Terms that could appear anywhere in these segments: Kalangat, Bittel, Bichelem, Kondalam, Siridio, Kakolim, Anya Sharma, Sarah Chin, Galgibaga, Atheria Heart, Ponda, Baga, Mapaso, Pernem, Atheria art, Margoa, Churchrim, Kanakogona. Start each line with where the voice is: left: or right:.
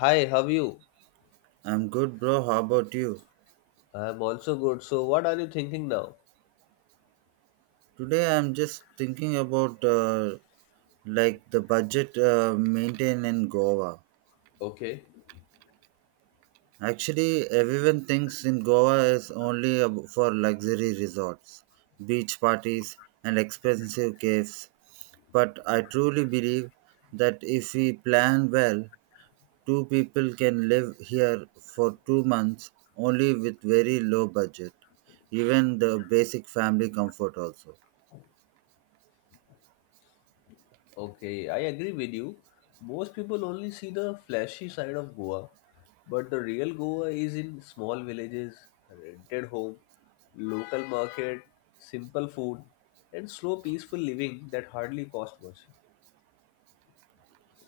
left: Hi, how are you?
right: I'm good, bro. How about you?
left: I'm also good. So, what are you thinking now?
right: Today, I'm just thinking about like the budget maintained in Goa.
left: Okay.
right: Actually, everyone thinks in Goa is only for luxury resorts, beach parties, and expensive caves. But I truly believe that if we plan well, two people can live here for 2 months only with very low budget, even the basic family comfort also.
left: Okay, I agree with you. Most people only see the flashy side of Goa, but the real Goa is in small villages, rented home, local market, simple food, and slow, peaceful living that hardly cost much.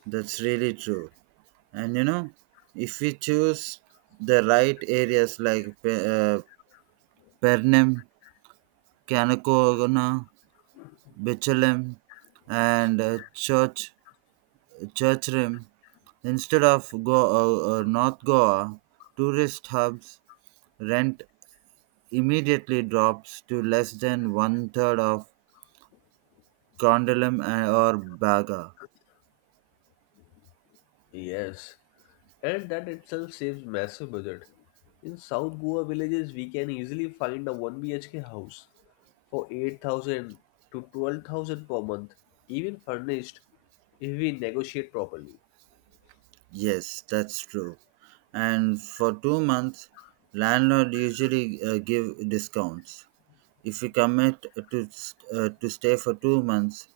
right: That's really true. And you know, if we choose the right areas like uh, Pernem, Kanakogona, Bichelem, and Churchrim, instead of North Goa, tourist hubs rent immediately drops to less than one third of Kondalam and or Baga.
left: Yes, and that itself saves massive budget. In South Goa villages, we can easily find a 1 BHK house for 8,000 to 12,000 per month, even furnished if we negotiate properly.
right: Yes, that's true. And for 2 months, landlord usually give discounts. If we commit to to stay for 2 months,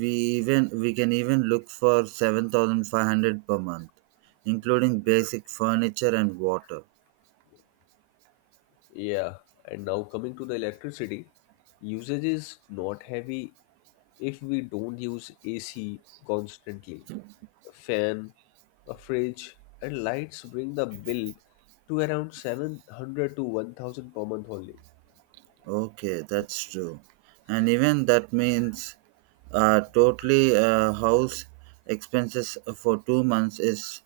right: we we can even look for 7,500 per month, including basic furniture and water.
left: Yeah, and now coming to the electricity, usage is not heavy if we don't use AC constantly. A fan, a fridge, and lights bring the bill to around 700 to 1000 per month only.
right: Okay, that's true. And even that means totally house expenses for 2 months is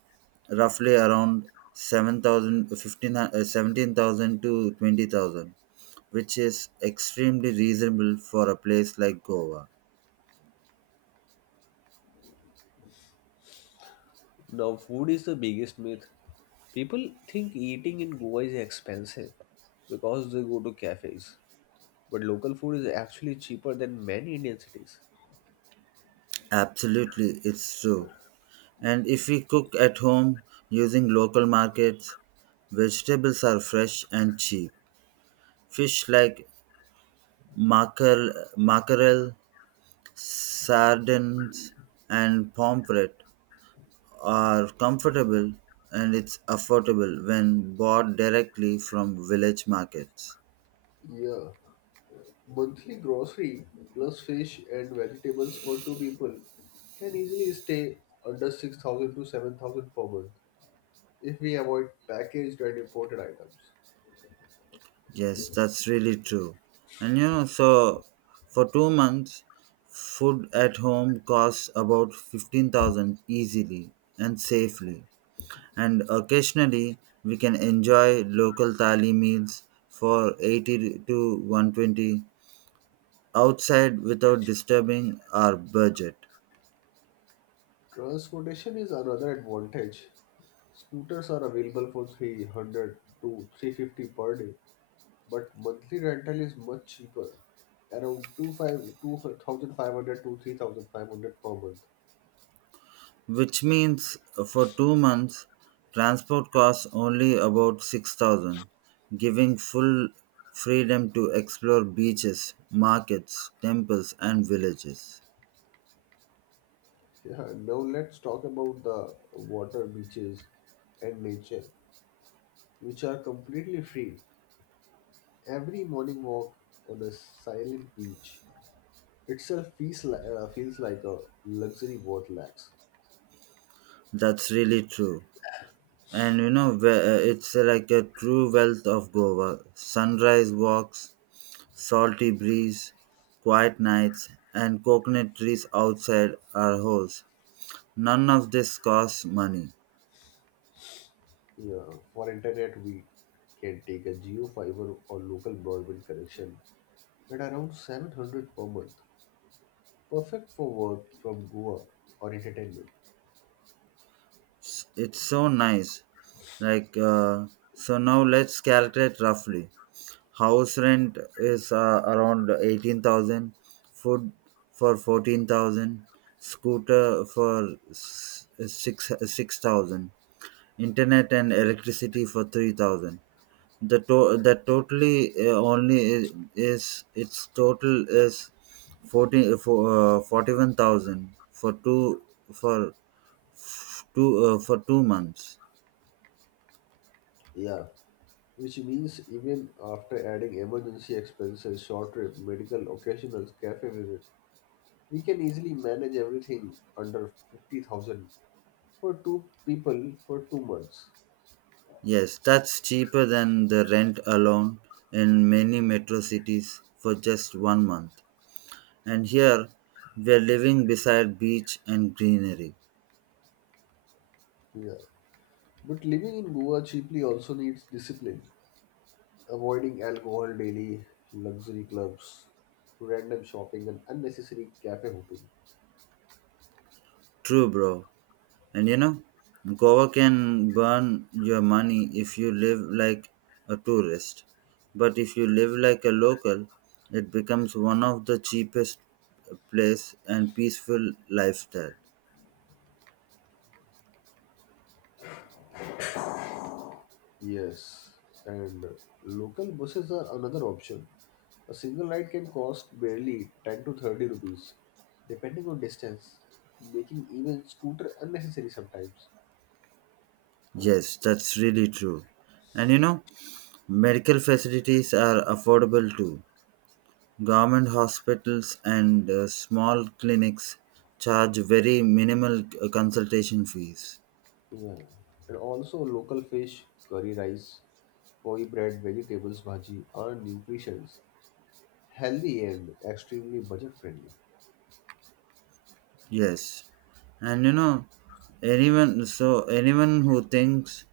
right: roughly around 17,000 to 20,000, which is extremely reasonable for a place like Goa.
left: Now, food is the biggest myth. People think eating in Goa is expensive because they go to cafes, but local food is actually cheaper than many Indian cities.
right: Absolutely, it's true. And if we cook at home using local markets, vegetables are fresh and cheap. Fish like mackerel, mackerel, sardines and pomfret are comfortable and it's affordable when bought directly from village markets.
left: Yeah. Monthly grocery plus fish and vegetables for two people can easily stay under 6,000 to 7,000 per month if we avoid packaged and imported items.
right: Yes, that's really true. And you know, so for 2 months, food at home costs about 15,000 easily and safely. And occasionally, we can enjoy local thali meals for 80 to 120 outside without disturbing our budget.
left: Transportation is another advantage. Scooters are available for 300 to 350 per day, but monthly rental is much cheaper, around 2,500 to 3,500 per month.
right: Which means for 2 months transport costs only about 6,000, giving full freedom to explore beaches, markets, temples, and villages.
left: Yeah, now let's talk about the water, beaches, and nature, which are completely free. Every morning walk on a silent beach itself feels like a luxury worth lakhs.
right: That's really true. And you know, it's like a true wealth of Goa. Sunrise walks, salty breeze, quiet nights, and coconut trees outside our house. None of this costs money.
left: Yeah, for internet, we can take a geo fiber or local broadband connection at around 700 per month. Perfect for work from Goa or entertainment.
right: It's so nice. Like, so now let's calculate roughly. House rent is around 18,000, food for 14,000, scooter for s- six 6,000, internet and electricity for 3,000. The totally, only is its total is 41,000 for for 2 months.
left: Yeah, which means even after adding emergency expenses, short trip, medical, occasionals, cafe visit, we can easily manage everything under 50,000 for two people for 2 months.
right: Yes, that's cheaper than the rent alone in many metro cities for just one month. And here, we're living beside beach and greenery.
left: Yeah. But living in Goa cheaply also needs discipline, avoiding alcohol daily, luxury clubs, random shopping, and unnecessary cafe hopping.
right: True, bro. And you know, Goa can burn your money if you live like a tourist. But if you live like a local, it becomes one of the cheapest place and peaceful lifestyle.
left: Yes, and local buses are another option. A single ride can cost barely 10 to 30 rupees, depending on distance, making even scooter unnecessary sometimes.
right: Yes, that's really true. And you know, medical facilities are affordable too. Government hospitals and small clinics charge very minimal consultation fees.
left: Yeah, and also local fish, curry rice, poi bread, vegetables, bhaji are nutritious, healthy, and extremely budget friendly.
right: Yes. And you know, anyone who thinks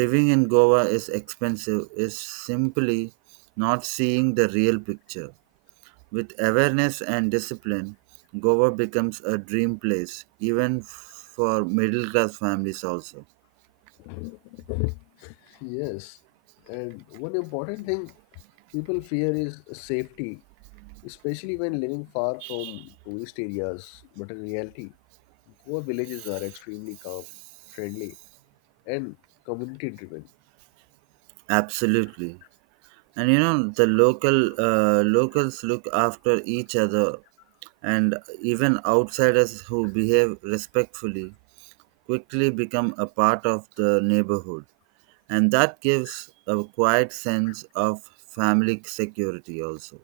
right: living in Goa is expensive is simply not seeing the real picture. With awareness and discipline, Goa becomes a dream place even for middle class families also.
left: Yes, and one important thing people fear is safety, especially when living far from tourist areas. But in reality, Goa villages are extremely calm, friendly, and community driven.
right: Absolutely. And you know, the locals look after each other, and even outsiders who behave respectfully quickly become a part of the neighborhood, and that gives a quiet sense of family security also.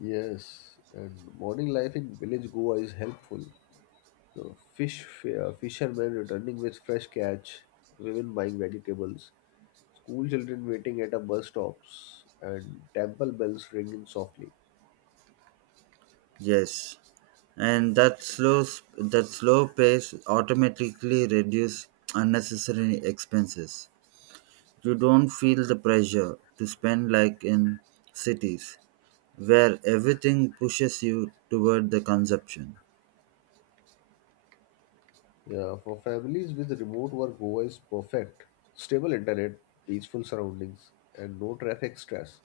left: Yes, and morning life in village Goa is helpful. So fishermen returning with fresh catch, women buying vegetables, school children waiting at a bus stops and temple bells ringing softly.
right: Yes, and that slow pace automatically reduce unnecessary expenses. You don't feel the pressure to spend like in cities where everything pushes you toward the consumption.
left: Yeah, for families with remote work, Goa is perfect. Stable internet, peaceful surroundings, and no traffic stress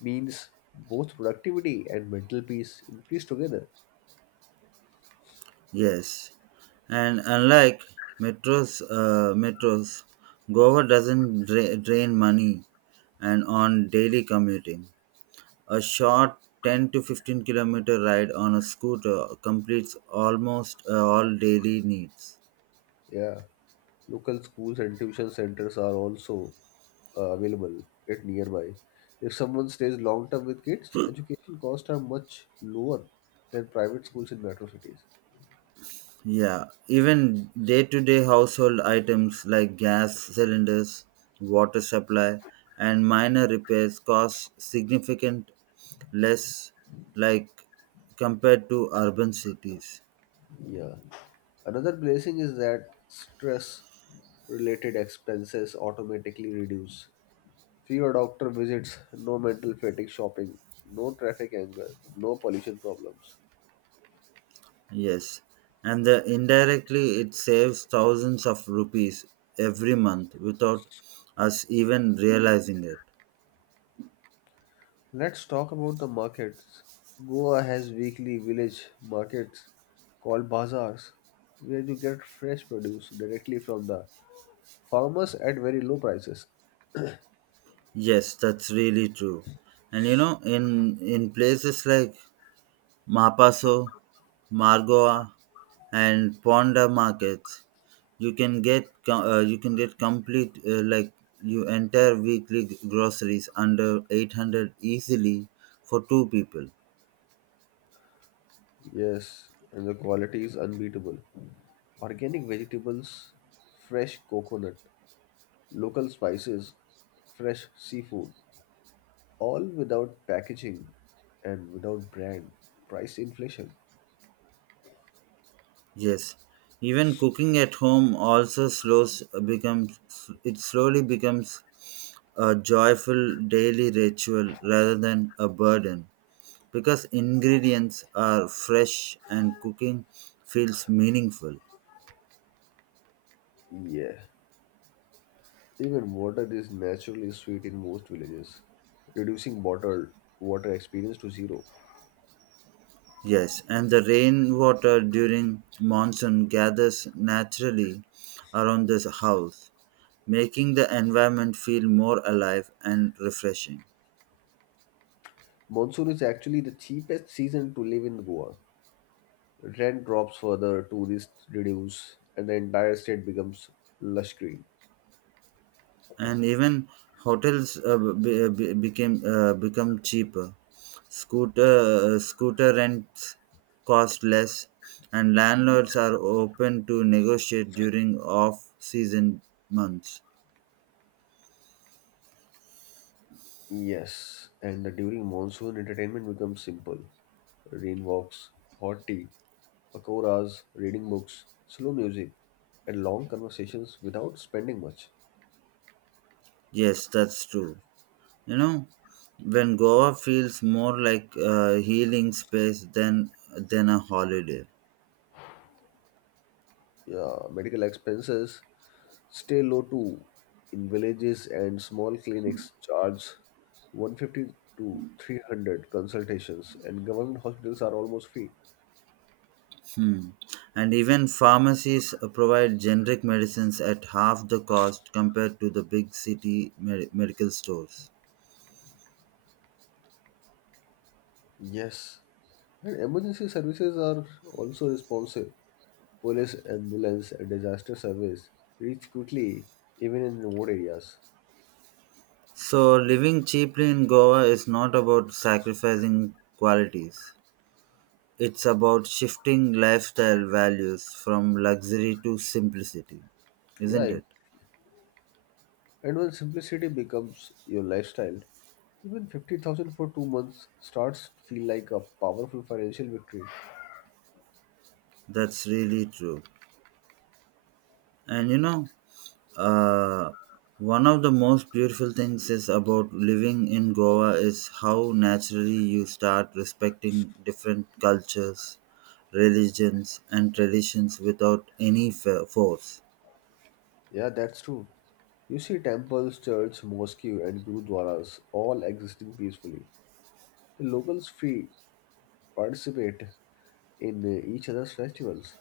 left: means both productivity and mental peace increase together.
right: Yes, and unlike metros, Goa doesn't drain money and on daily commuting. A short 10 to 15 kilometer ride on a scooter completes almost all daily needs.
left: Yeah, local schools and tuition centers are also available at nearby. If someone stays long term with kids, education costs are much lower than private schools in metro cities.
right: Yeah, even day to day household items like gas cylinders, water supply, and minor repairs cost significant less like compared to urban cities.
left: Yeah. Another blessing is that stress related expenses automatically reduce. Fewer doctor visits, no mental fatigue shopping, no traffic anger, no pollution problems.
right: Yes, and the indirectly it saves thousands of rupees every month without us even realizing it.
left: Let's talk about the markets. Goa has weekly village markets called bazaars where you get fresh produce directly from the farmers at very low prices.
right: Yes, that's really true. And you know, in places like Mapaso, Margoa, and Ponda markets. You can get complete, like, you entire weekly groceries under 800 easily for two people.
left: Yes, and the quality is unbeatable. Organic vegetables, fresh coconut, local spices, fresh seafood, all without packaging and without brand. Price inflation.
right: Yes, even cooking at home also slows becomes it slowly becomes a joyful daily ritual rather than a burden because ingredients are fresh and cooking feels meaningful.
left: Yeah, even water is naturally sweet in most villages, reducing bottled water experience to zero.
right: Yes, and the rainwater during monsoon gathers naturally around this house, making the environment feel more alive and refreshing.
left: Monsoon is actually the cheapest season to live in Goa. Rent drops further, tourists reduce, and the entire state becomes lush green.
right: And even hotels be- became become cheaper. Scooter rents cost less, and landlords are open to negotiate during off season months.
left: Yes, and during monsoon, entertainment becomes simple. Rain walks, hot tea, pakoras, reading books, slow music, and long conversations without spending much.
right: Yes, that's true. You know, when Goa feels more like a healing space than a holiday.
left: Yeah, medical expenses stay low too. In villages and small clinics, charge 150 to 300 consultations, and government hospitals are almost free.
right: Hmm. And even pharmacies provide generic medicines at half the cost compared to the big city medical stores.
left: Yes, and emergency services are also responsive. Police, ambulance, and disaster service reach quickly even in remote areas.
right: So, living cheaply in Goa is not about sacrificing qualities. It's about shifting lifestyle values from luxury to simplicity,
left: Yeah,
right: isn't it?
left: and when simplicity becomes your lifestyle, even 50,000 for 2 months starts to feel like a powerful financial victory.
right: That's really true. And you know, uh, one of the most beautiful things is about living in Goa is how naturally you start respecting different cultures, religions, and traditions without any force.
left: Yeah, that's true. You see temples, church, mosque, and gurudwaras all existing peacefully. The locals free participate in each other's festivals.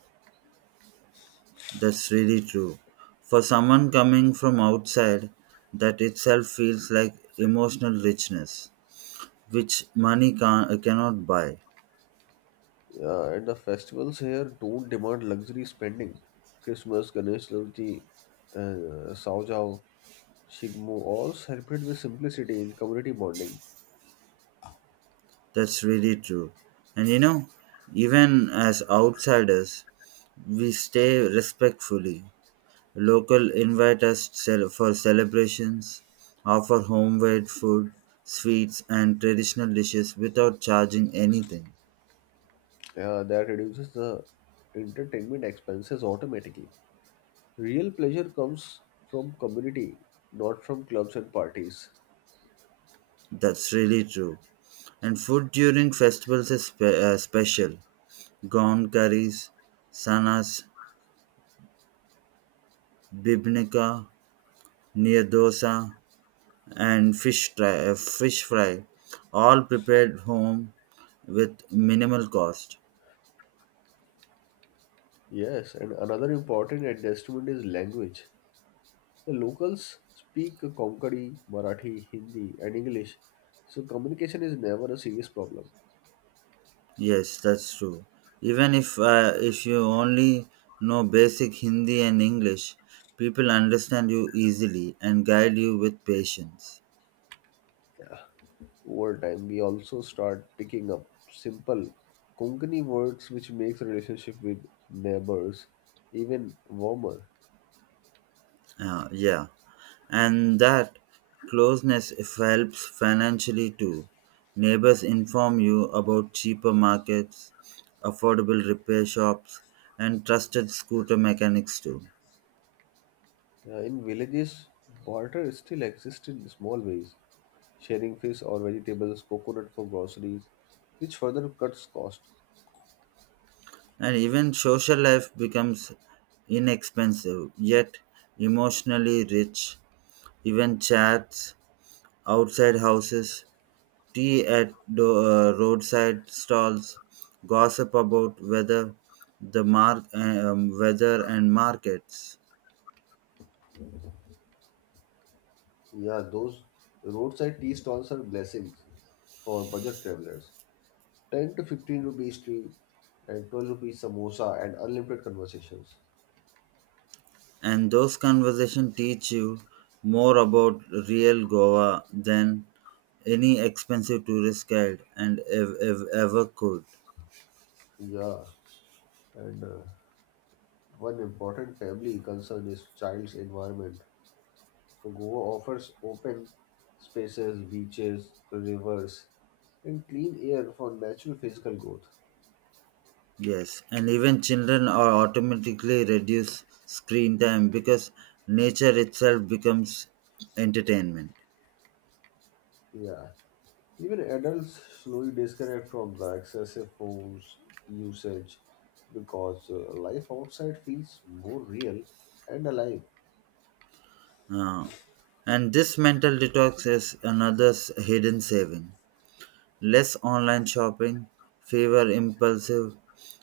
right: That's really true. For someone coming from outside, that itself feels like emotional richness, which money cannot buy.
left: Yeah, and the festivals here don't demand luxury spending. Christmas, Ganesh Chaturthi, Saujao, Shigmo all celebrate with simplicity and community bonding.
right: That's really true. And you know, even as outsiders, we stay respectfully. Local invite us for celebrations, offer homemade food, sweets, and traditional dishes without charging anything.
left: Yeah, that reduces the entertainment expenses automatically. Real pleasure comes from community, not from clubs and parties.
right: That's really true. And food during festivals is special. Gone curries, sanas, bibnica, near dosa, and fish fry, all prepared home with minimal cost.
left: Yes, and another important adjustment is language. The locals speak Konkani, Marathi, Hindi, and English, so communication is never a serious problem.
right: Yes, that's true. Even if you only know basic Hindi and English, people understand you easily and guide you with patience.
left: Yeah. Over time we also start picking up simple Konkani words which makes relationship with neighbors even warmer.
right: Yeah, and that closeness helps financially too. Neighbors inform you about cheaper markets, affordable repair shops, and trusted scooter mechanics too.
left: In villages barter still exists in small ways, sharing fish or vegetables coconut for groceries, which further cuts cost.
right: And even social life becomes inexpensive, yet emotionally rich. Even chats outside houses, tea at roadside stalls, gossip about weather, weather and markets.
left: Yeah, those roadside tea stalls are blessings for budget travelers. 10 to 15 rupees tea and 12 rupees samosa and unlimited conversations.
right: And those conversations teach you more about real Goa than any expensive tourist guide and ever could.
left: Yeah, and one important family concern is child's environment. So Goa offers open spaces, beaches, rivers, and clean air for natural physical growth.
right: Yes, and even children are automatically reduce screen time because nature itself becomes entertainment.
left: Yeah. Even adults slowly disconnect from the excessive phones usage because life outside feels more real and alive.
right: Uh, and this mental detox is another hidden saving. Less online shopping, fewer impulsive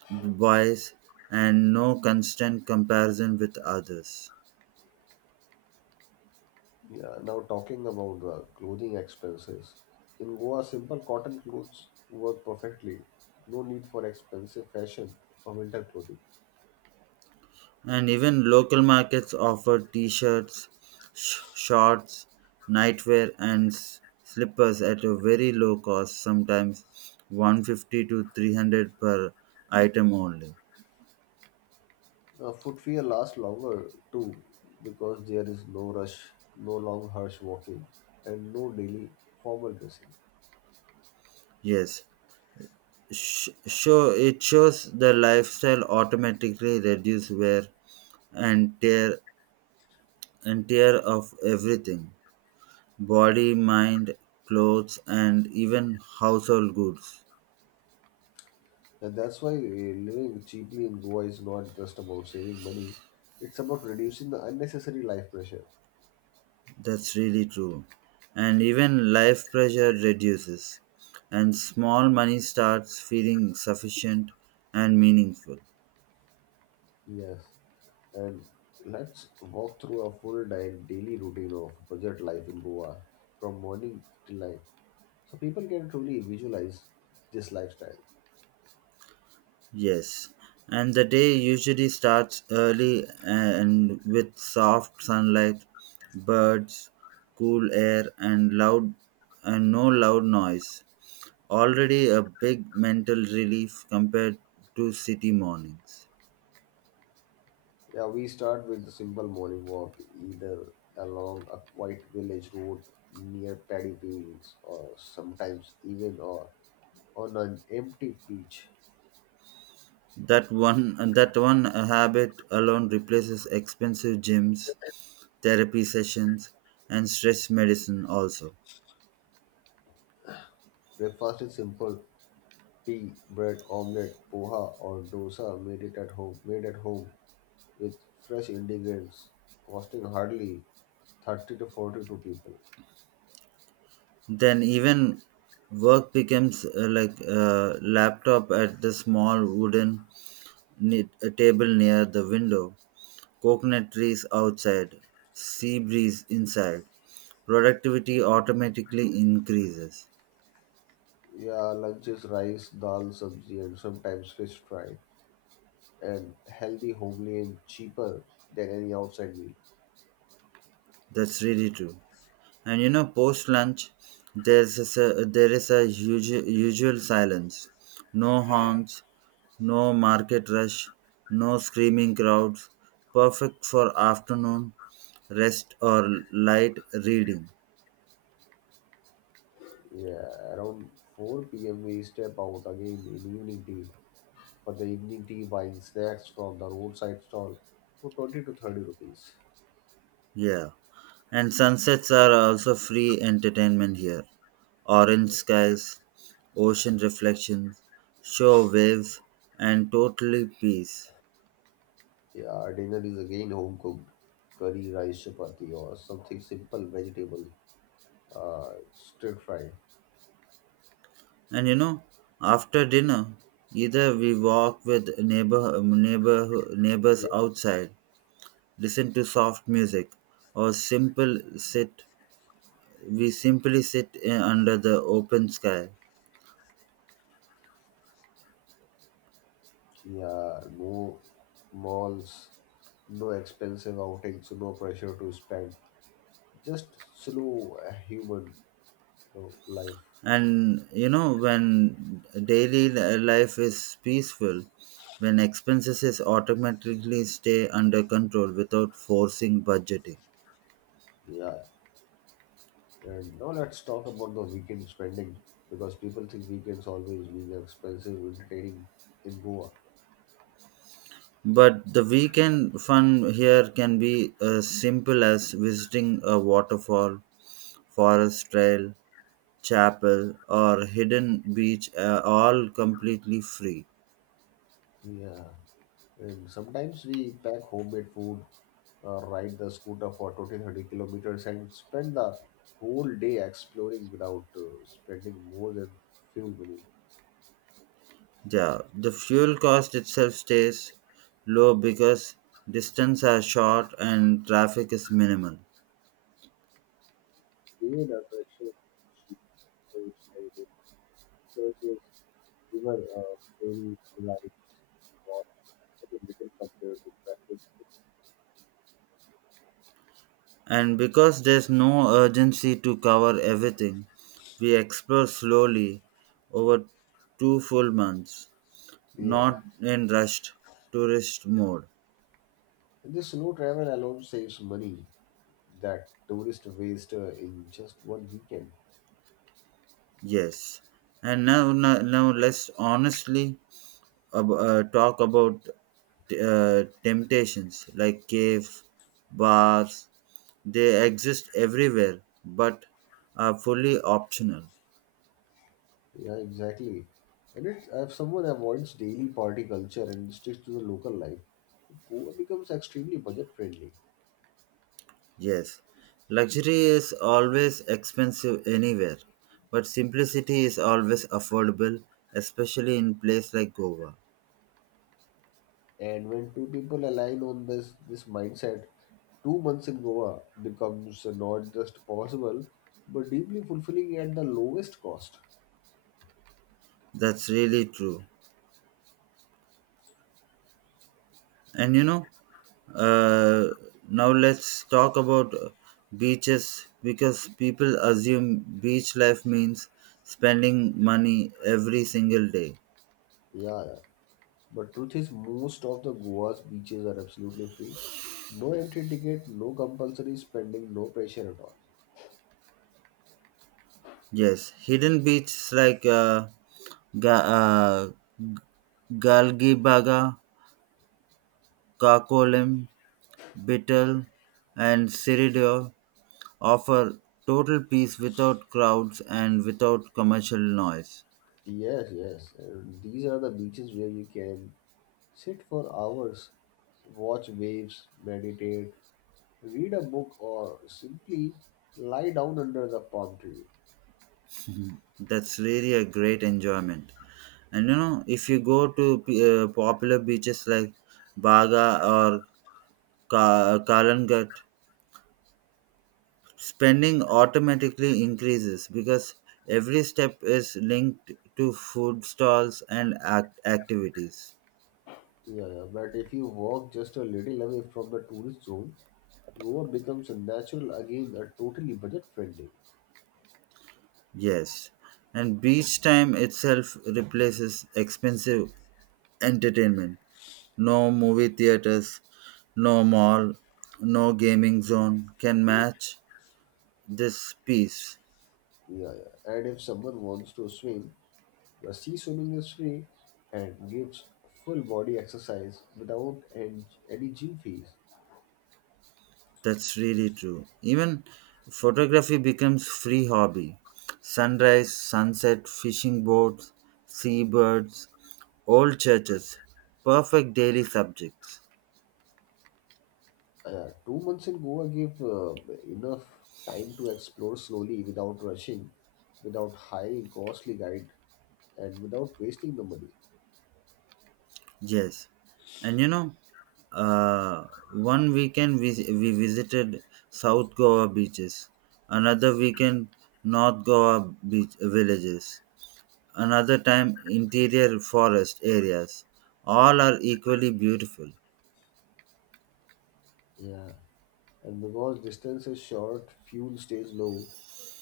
right: buys, and no constant comparison with others.
left: Yeah, now talking about the clothing expenses. In Goa, simple cotton clothes work perfectly. No need for expensive fashion or winter clothing.
right: And even local markets offer t shirts, shorts, nightwear, and slippers at a very low cost, sometimes 150 to 300 per item only.
left: Footwear lasts longer too because there is no rush, no long harsh walking, and no daily formal dressing.
right: Yes, it shows the lifestyle automatically reduce wear and tear of everything, body, mind, clothes, and even household goods.
left: And that's why living cheaply in Goa is not just about saving money, it's about reducing the unnecessary life pressure.
right: That's really true. And even life pressure reduces, and small money starts feeling sufficient and meaningful.
left: Yes. And let's walk through a full day daily routine of budget life in Goa from morning till night so people can truly visualize this lifestyle.
right: Yes, and the day usually starts early and with soft sunlight, birds, cool air, and loud and no loud noise. Already a big mental relief compared to city mornings.
left: Yeah, we start with the simple morning walk either along a quiet village road near paddy fields or sometimes even or on an empty beach.
right: That one habit alone replaces expensive gyms, therapy sessions, and stress medicine also.
left: Breakfast is simple tea, bread, omelette, poha or dosa made at home with fresh ingredients, costing hardly 30 to 40 to people.
right: Then even work becomes like a laptop at the small wooden a table near the window, coconut trees outside, sea breeze inside. Productivity automatically increases.
left: Yeah, lunch is rice, dal, sabzi, and sometimes fish fry, and healthy, homely, and cheaper than any outside meal.
right: That's really true. And you know, post lunch, there is a usual silence. No horns, no market rush, no screaming crowds. Perfect for afternoon rest or light reading.
left: Yeah, around 4 p.m. we step out again in evening tea. For the evening tea, buying snacks from the roadside stall for 20 to 30 rupees.
right: Yeah. And sunsets are also free entertainment here. Orange skies, ocean reflections, shore waves, and totally peace.
left: Yeah, dinner is again home cooked curry, rice, chapati, or something simple, vegetable, stir fry.
right: And you know, after dinner, either we walk with neighbors outside, listen to soft music, or simple sit. We simply sit in, under the open sky.
left: Yeah, no malls, no expensive outings, so no pressure to spend. Just slow human, life.
right: And you know, when daily life is peaceful, when expenses is automatically stay under control without forcing budgeting.
left: Yeah. And now let's talk about the weekend spending because people think weekends always mean expensive entertaining in Goa.
right: But the weekend fun here can be as simple as visiting a waterfall, forest trail, chapel, or hidden beach are all completely free.
left: Yeah. And sometimes we pack homemade food, ride the scooter for 20-30 kilometers and spend the whole day exploring without spending more than fuel money.
right: Yeah, the fuel cost itself stays low because distance are short and traffic is minimal.
left: Create attractions for sheep, goats, heritage churches, river ferry rides was very little compared to backward tickets.
right: And because there's no urgency to cover everything, we explore slowly over 2 full months,
left: Yeah,
right: not in rushed tourist mode.
left: and the slow travel alone saves money that tourists waste in just one weekend.
right: Yes. And now let's honestly talk about temptations like cave, bars. They exist everywhere, but are fully optional.
left: Yeah, exactly. And if someone avoids daily party culture and sticks to the local life, Goa becomes extremely budget friendly.
right: Yes, luxury is always expensive anywhere, but simplicity is always affordable, especially in place like Goa.
left: And when two people align on this mindset, 2 months in Goa becomes not just possible, but deeply fulfilling at the lowest cost.
right: That's really true. And you know, uh, now let's talk about beaches because people assume beach life means spending money every single day.
left: Yeah, yeah. But truth is, most of the Goa's beaches are absolutely free. No entry ticket, no compulsory spending, no pressure at all.
right: Yes, hidden beaches like Ga- uh, Galgibaga, Kakolim, Bittel, and Siridio offer total peace without crowds and without commercial noise.
left: Yes, yes. And these are the beaches where you can sit for hours, watch waves, meditate, read a book, or simply lie down under the palm tree.
right: That's really a great enjoyment. And you know, if you go to popular beaches like Baga or Kalangat, spending automatically increases because every step is linked to food stalls and activities.
left: Yeah, yeah, but if you walk just a little away from the tourist zone, Goa becomes a natural again, a totally budget friendly.
right: Yes, and beach time itself replaces expensive entertainment. No movie theaters, no mall, no gaming zone can match this peace.
left: Yeah, yeah. And if someone wants to swim, the sea swimming is free and gives full body exercise without and any gym fees.
right: That's really true. Even photography becomes free hobby. Sunrise, sunset, fishing boats, seabirds, old churches, perfect daily subjects.
left: Yeah, 2 months in Goa give enough time to explore slowly without rushing, without hiring costly guide, and without wasting the money.
right: Yes, and you know, one weekend we visited South Goa beaches, another weekend North Goa beach villages, another time interior forest areas. All are equally beautiful.
left: Yeah. And because distance is short, fuel stays low,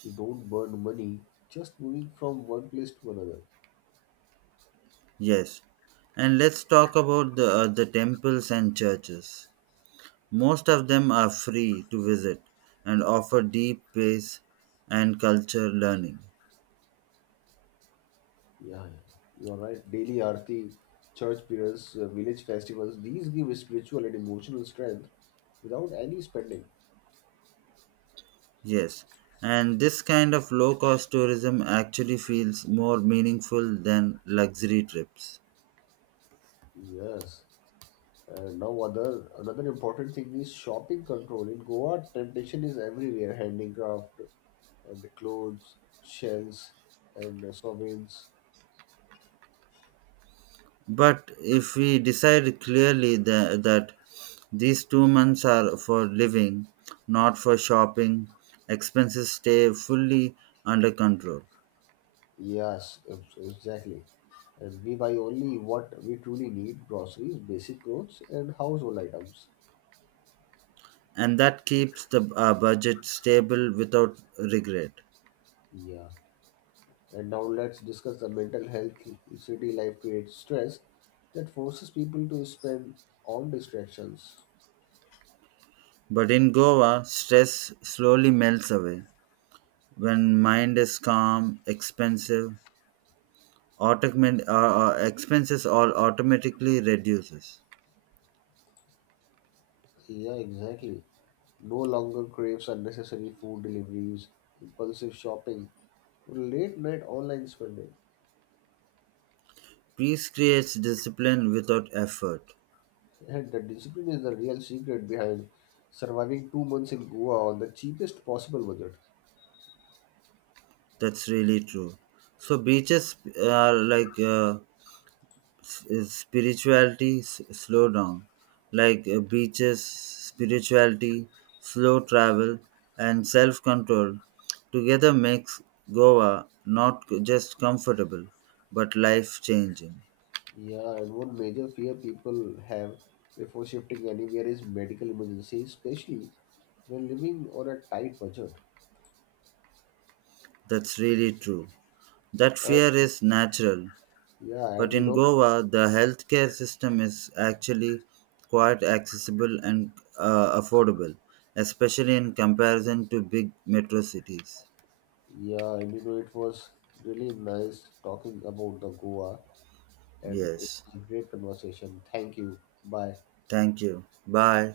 left: you don't burn money just moving from one place to another.
right: Yes, and let's talk about the temples and churches. Most of them are free to visit and offer deep peace and culture learning.
left: Yeah, yeah. You are right, daily arti, church prayers, village festivals, these give spiritual and emotional strength without any spending.
right: Yes, and this kind of low cost tourism actually feels more meaningful than luxury trips.
left: Yes. And now other another important thing is shopping control. In Goa, temptation is everywhere, handicraft and clothes, shells and sovereigns.
right: But if we decide clearly that these 2 months are for living, not for shopping, expenses stay fully under control.
left: Yes, exactly. And we buy only what we truly need groceries, basic clothes, and household items.
right: And that keeps the budget stable without regret.
left: Yeah. And now let's discuss the mental health. City life creates stress that forces people to spend on distractions.
right: But in Goa, stress slowly melts away when mind is calm, expensive, automatic expenses all automatically reduces.
left: Yeah, exactly. No longer craves unnecessary food deliveries, impulsive shopping, late night online spending.
right: Peace creates discipline without effort.
left: And the discipline is the real secret behind surviving 2 months in Goa on the cheapest possible budget.
right: That's really true. So beaches are like, is spirituality slow down, like, beaches, spirituality, slow travel, and self control together makes Goa not just comfortable but life changing.
left: Yeah, and one major fear people have before shifting anywhere is medical emergency, especially when living on a tight budget.
right: That's really true. That
left: And
right: fear is natural,
left: yeah,
right: but
left: and
right: in Goa, the healthcare system is actually quite accessible and affordable, especially in comparison to big metro cities.
left: yeah, and it was really nice talking about the Goa, and it
right: Yes.
left: was a great conversation. Thank you. Bye.
right: Thank you. Bye.